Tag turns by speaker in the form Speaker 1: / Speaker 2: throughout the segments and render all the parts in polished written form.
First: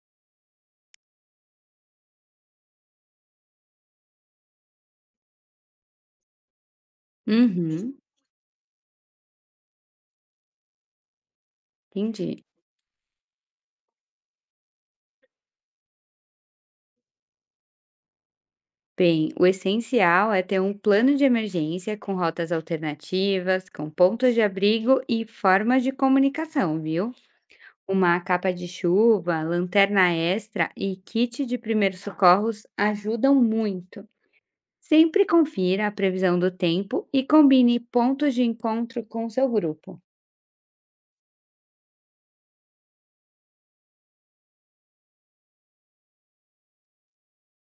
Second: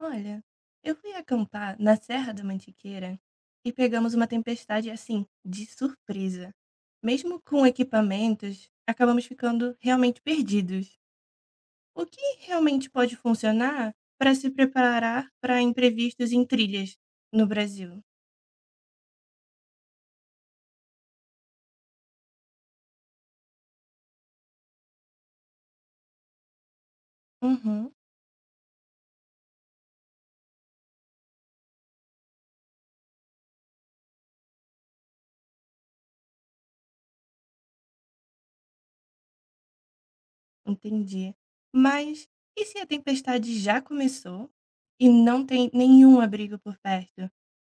Speaker 1: Olha, eu fui acampar na Serra da Mantiqueira e pegamos uma tempestade assim, de surpresa. Mesmo com
Speaker 2: Uhum,
Speaker 1: equipamentos, acabamos ficando realmente perdidos. O que
Speaker 2: entendi.
Speaker 1: realmente pode funcionar para se preparar para imprevistos em trilhas no Brasil?
Speaker 2: Bem, o essencial é ter um plano de emergência com rotas alternativas, com pontos de abrigo e formas de comunicação, viu?
Speaker 1: Uhum,
Speaker 2: Uma capa de chuva, lanterna extra e kit de primeiros socorros ajudam muito. Sempre confira a previsão do tempo e combine pontos de encontro com seu grupo.
Speaker 1: entendi. Mas e se a tempestade já começou e não tem nenhum abrigo por perto?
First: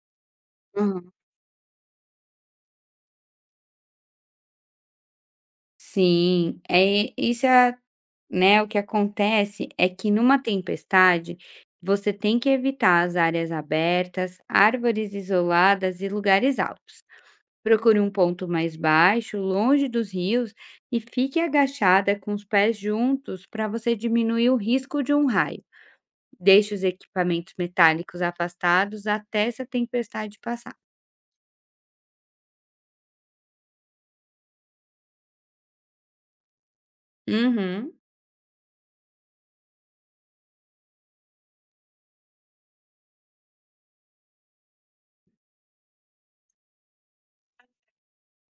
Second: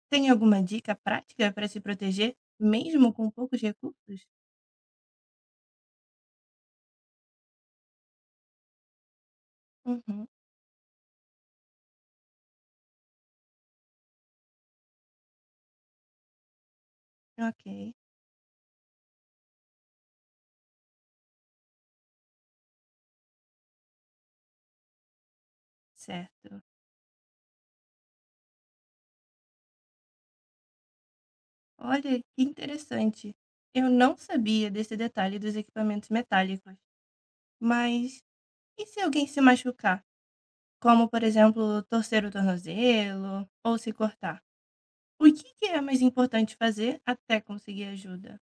Speaker 1: Tem alguma dica
Speaker 2: Uhum.
Speaker 1: prática para se proteger, mesmo com poucos recursos?
Speaker 2: Sim, né, o que acontece é que
Speaker 1: Uhum.
Speaker 2: numa tempestade, você tem que evitar as áreas abertas, árvores isoladas e lugares altos.
Speaker 1: Ok,
Speaker 2: Procure um ponto mais baixo, longe dos rios e fique agachada com os pés juntos para você diminuir o risco de um raio.
Speaker 1: certo.
Speaker 2: Deixe os equipamentos metálicos afastados até essa tempestade passar.
Speaker 1: Olha, que interessante. Eu não sabia desse detalhe dos equipamentos metálicos.
Speaker 2: Uhum.
Speaker 1: Mas e se alguém se machucar? Como, por exemplo, torcer o tornozelo ou se cortar? O que que é mais importante fazer até conseguir ajuda?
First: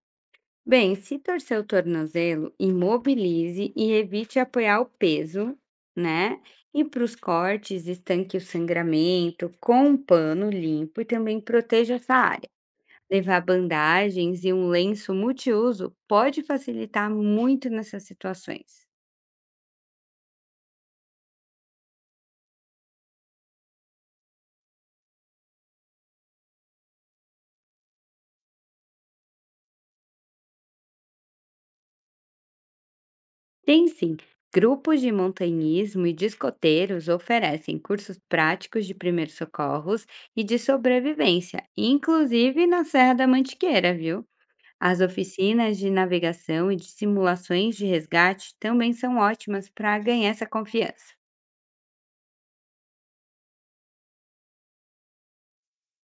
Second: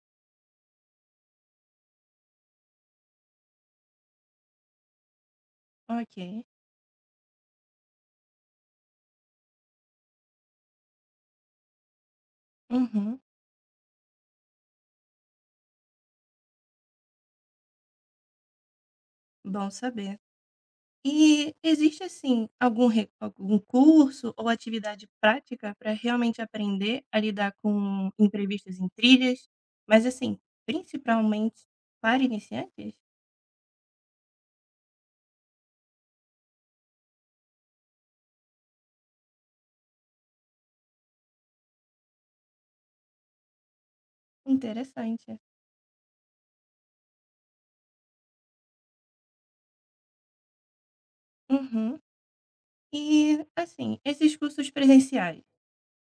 Speaker 2: Bem, se torcer o tornozelo, imobilize e evite apoiar o peso, né?
Speaker 1: Ok.
Speaker 2: E para os cortes, estanque o sangramento com um pano limpo e também proteja essa área.
Speaker 1: Uhum.
Speaker 2: Levar bandagens e um lenço multiuso pode facilitar muito nessas situações.
Speaker 1: Bom saber. E existe, assim, algum curso ou atividade prática para realmente aprender a lidar com imprevistos em trilhas? Mas, assim, principalmente para iniciantes?
Speaker 2: Tem sim, grupos de montanhismo e discoteiros oferecem cursos práticos de primeiros socorros e de sobrevivência, inclusive na Serra da Mantiqueira, viu? As
Speaker 1: Interessante.
Speaker 2: oficinas de navegação e de simulações de resgate também são ótimas para ganhar essa confiança.
Speaker 1: Uhum. E, assim, esses cursos presenciais,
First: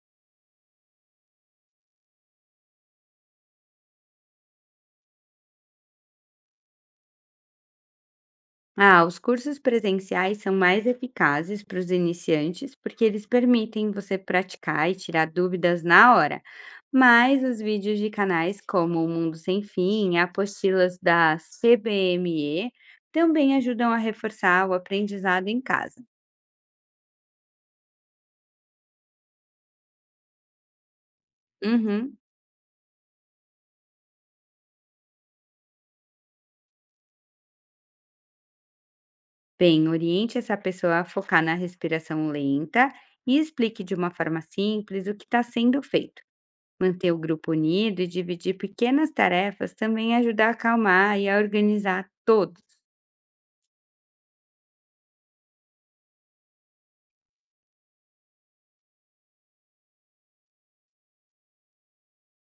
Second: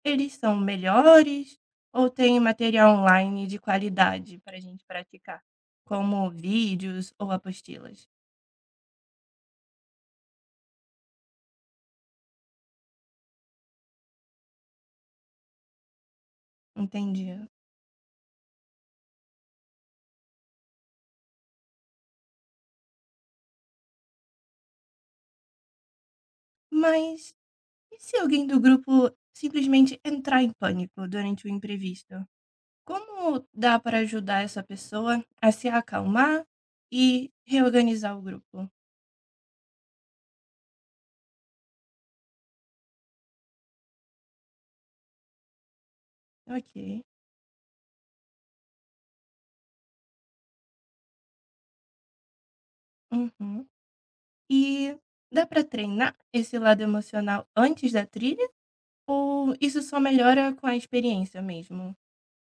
Speaker 1: eles são melhores ou tem material online de qualidade para a gente praticar, como vídeos ou apostilas?
Speaker 2: Ah, os cursos presenciais são mais eficazes para os iniciantes porque eles permitem você praticar e tirar dúvidas na hora. Mas
Speaker 1: Entendi.
Speaker 2: os vídeos de canais como O Mundo Sem Fim, apostilas da CBME, também ajudam a reforçar o aprendizado em casa.
Speaker 1: Mas e se alguém do grupo simplesmente entrar em pânico durante o imprevisto?
Speaker 2: Uhum.
Speaker 1: Como dá para ajudar essa pessoa a se acalmar e reorganizar o grupo?
Speaker 2: Bem, oriente essa pessoa a focar na respiração lenta e explique de uma forma simples o que está sendo feito.
Speaker 1: Ok.
Speaker 2: Manter o grupo unido e dividir pequenas tarefas também ajuda a acalmar e a organizar todos.
Speaker 1: Uhum. E dá para treinar esse lado emocional antes da trilha? Ou isso só melhora com a experiência mesmo?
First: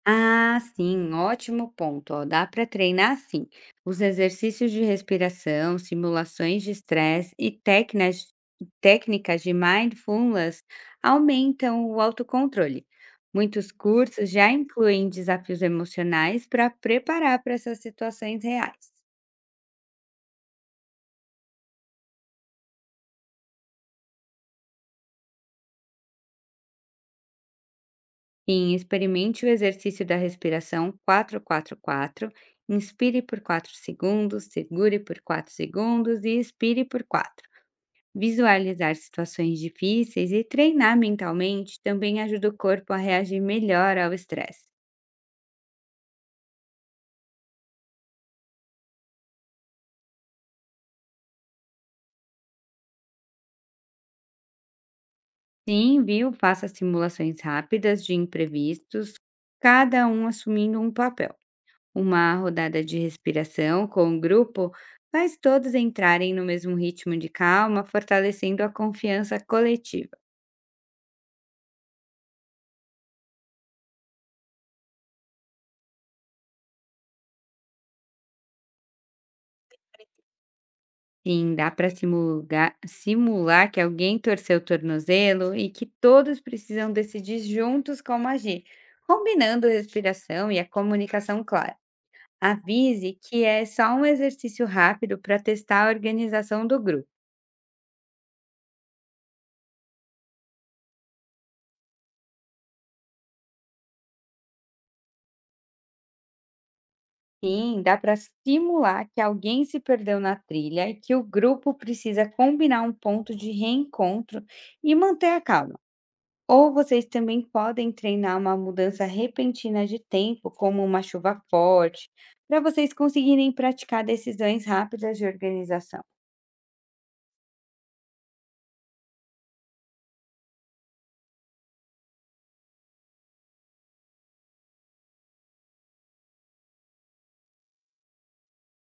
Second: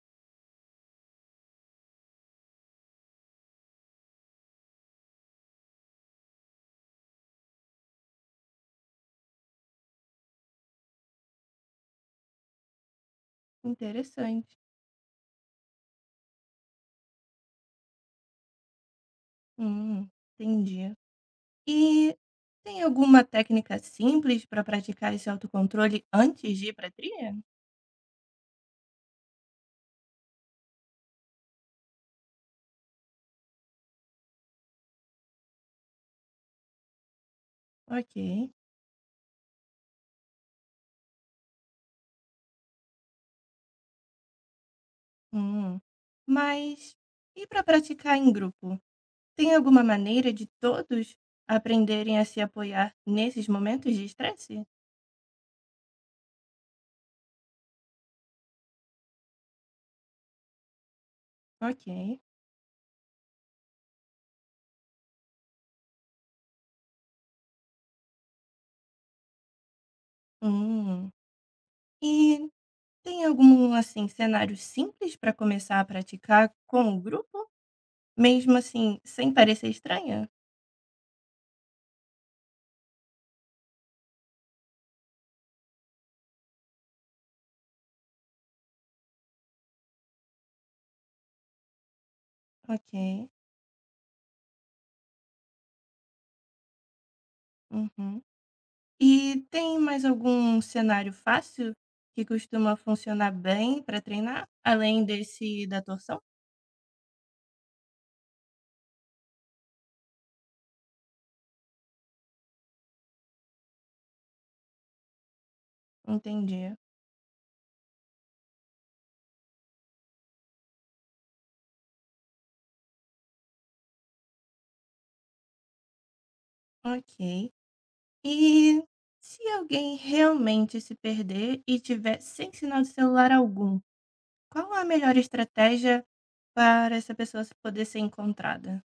Speaker 2: Ah, sim, ótimo ponto. Ó, dá para treinar sim. Os exercícios de respiração, simulações de estresse e técnicas de mindfulness aumentam o autocontrole. Muitos cursos já
Speaker 1: Interessante.
Speaker 2: incluem desafios emocionais para preparar para essas situações reais.
Speaker 1: Hum, entendi. E tem alguma técnica simples para praticar esse autocontrole antes de ir para a trilha?
Speaker 2: Sim, experimente o exercício da respiração 444. Inspire por 4 segundos, segure por 4 segundos e expire por 4.
Speaker 1: Ok.
Speaker 2: Visualizar situações difíceis e treinar mentalmente também ajuda o corpo a reagir melhor ao estresse.
Speaker 1: Hum. Mas e para praticar em grupo? Tem alguma maneira de todos aprenderem a se apoiar nesses momentos de estresse?
Speaker 2: Sim, viu? Faça simulações rápidas de imprevistos, cada um assumindo um papel.
Speaker 1: Ok.
Speaker 2: Uma rodada de respiração com o grupo faz todos entrarem no mesmo ritmo de calma, fortalecendo a confiança coletiva.
Speaker 1: Hum. E tem algum assim cenário simples para começar a praticar com o grupo, mesmo assim sem parecer estranha?
Speaker 2: Sim, dá para simular que alguém torceu o tornozelo e que todos precisam decidir juntos como agir, combinando respiração e a comunicação clara. Avise
Speaker 1: Ok.
Speaker 2: que é só um exercício rápido para testar a organização do grupo.
Speaker 1: Uhum. E tem mais algum cenário fácil que costuma funcionar bem para treinar, além desse da torção?
Speaker 2: Sim, dá para simular que alguém se perdeu na trilha e que o grupo precisa combinar um ponto de reencontro e manter a calma.
Speaker 1: Entendi.
Speaker 2: Ou vocês também podem treinar uma mudança repentina de tempo, como uma chuva forte, para vocês conseguirem praticar decisões rápidas de organização.
Speaker 1: Ok. E se alguém realmente se perder e tiver sem sinal de celular algum, qual a melhor estratégia para essa pessoa se poder ser encontrada?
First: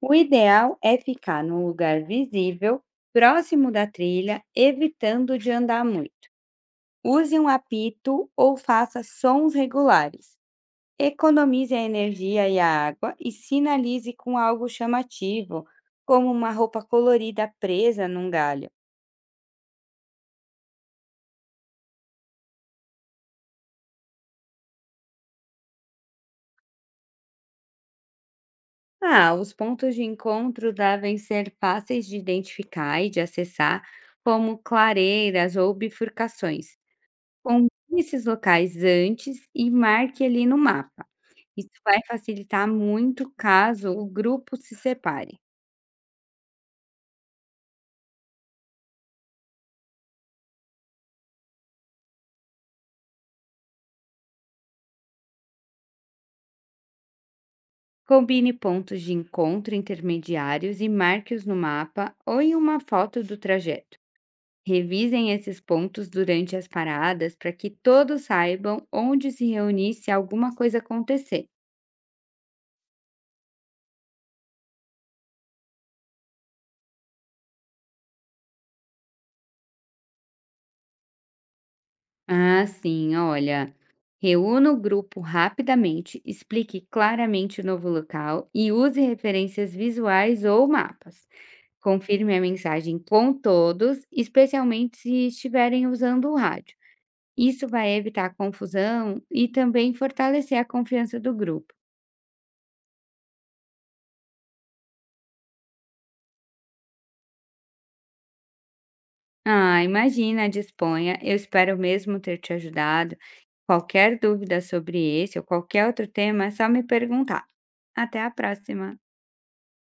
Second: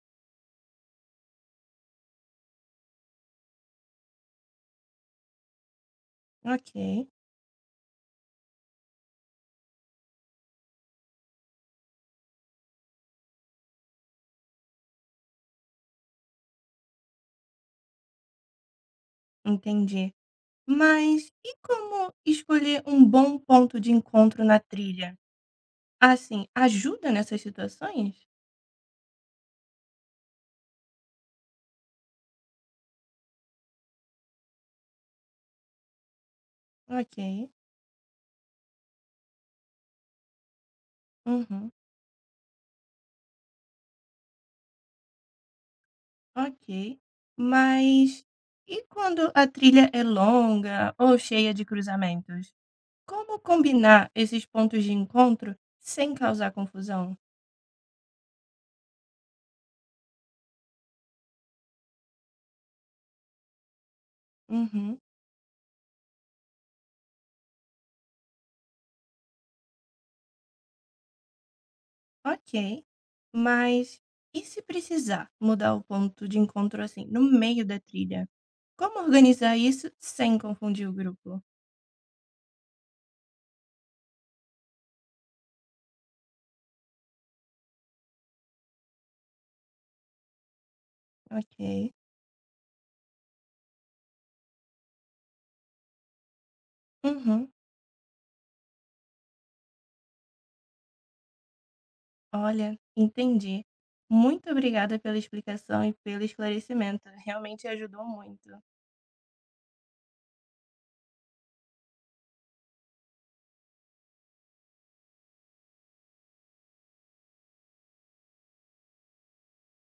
Speaker 2: O ideal é ficar num lugar visível, próximo da trilha, evitando de andar muito.
Speaker 1: Ok,
Speaker 2: Use um apito ou faça sons regulares. Economize a energia e a água e sinalize com algo chamativo, como uma roupa colorida presa num galho.
Speaker 1: entendi. Mas e como escolher um bom ponto de encontro na trilha? Assim, ajuda nessas situações?
Speaker 2: Ah, os pontos de encontro devem ser fáceis de identificar e de acessar, como clareiras ou bifurcações.
Speaker 1: Ok,
Speaker 2: Combine esses locais antes e marque ali no mapa. Isso
Speaker 1: uhum,
Speaker 2: vai facilitar muito caso o grupo se separe.
Speaker 1: ok. Mas e quando a trilha é longa ou cheia de cruzamentos? Como combinar esses pontos de encontro sem causar confusão?
Speaker 2: Combine pontos de encontro intermediários e marque-os no mapa ou em uma foto do trajeto.
Speaker 1: Uhum,
Speaker 2: Revisem esses pontos durante as paradas para que todos saibam onde se reunir se alguma coisa acontecer.
Speaker 1: ok. Mas e se precisar mudar o ponto de encontro assim, no meio da trilha? Como organizar isso sem confundir o grupo?
Speaker 2: Ah, sim, olha. Reúna o grupo rapidamente, explique claramente o novo local e use referências visuais ou mapas.
Speaker 1: Ok.
Speaker 2: Confirme a mensagem com todos, especialmente se estiverem usando o rádio.
Speaker 1: Uhum.
Speaker 2: Isso vai evitar confusão e também fortalecer a confiança do grupo.
Speaker 1: Olha, entendi. Muito obrigada pela explicação e pelo esclarecimento. Realmente ajudou muito.
Speaker 2: Ah, imagina, disponha. Eu espero mesmo ter te ajudado. Qualquer dúvida sobre esse ou qualquer outro tema, é só me perguntar. Até a próxima!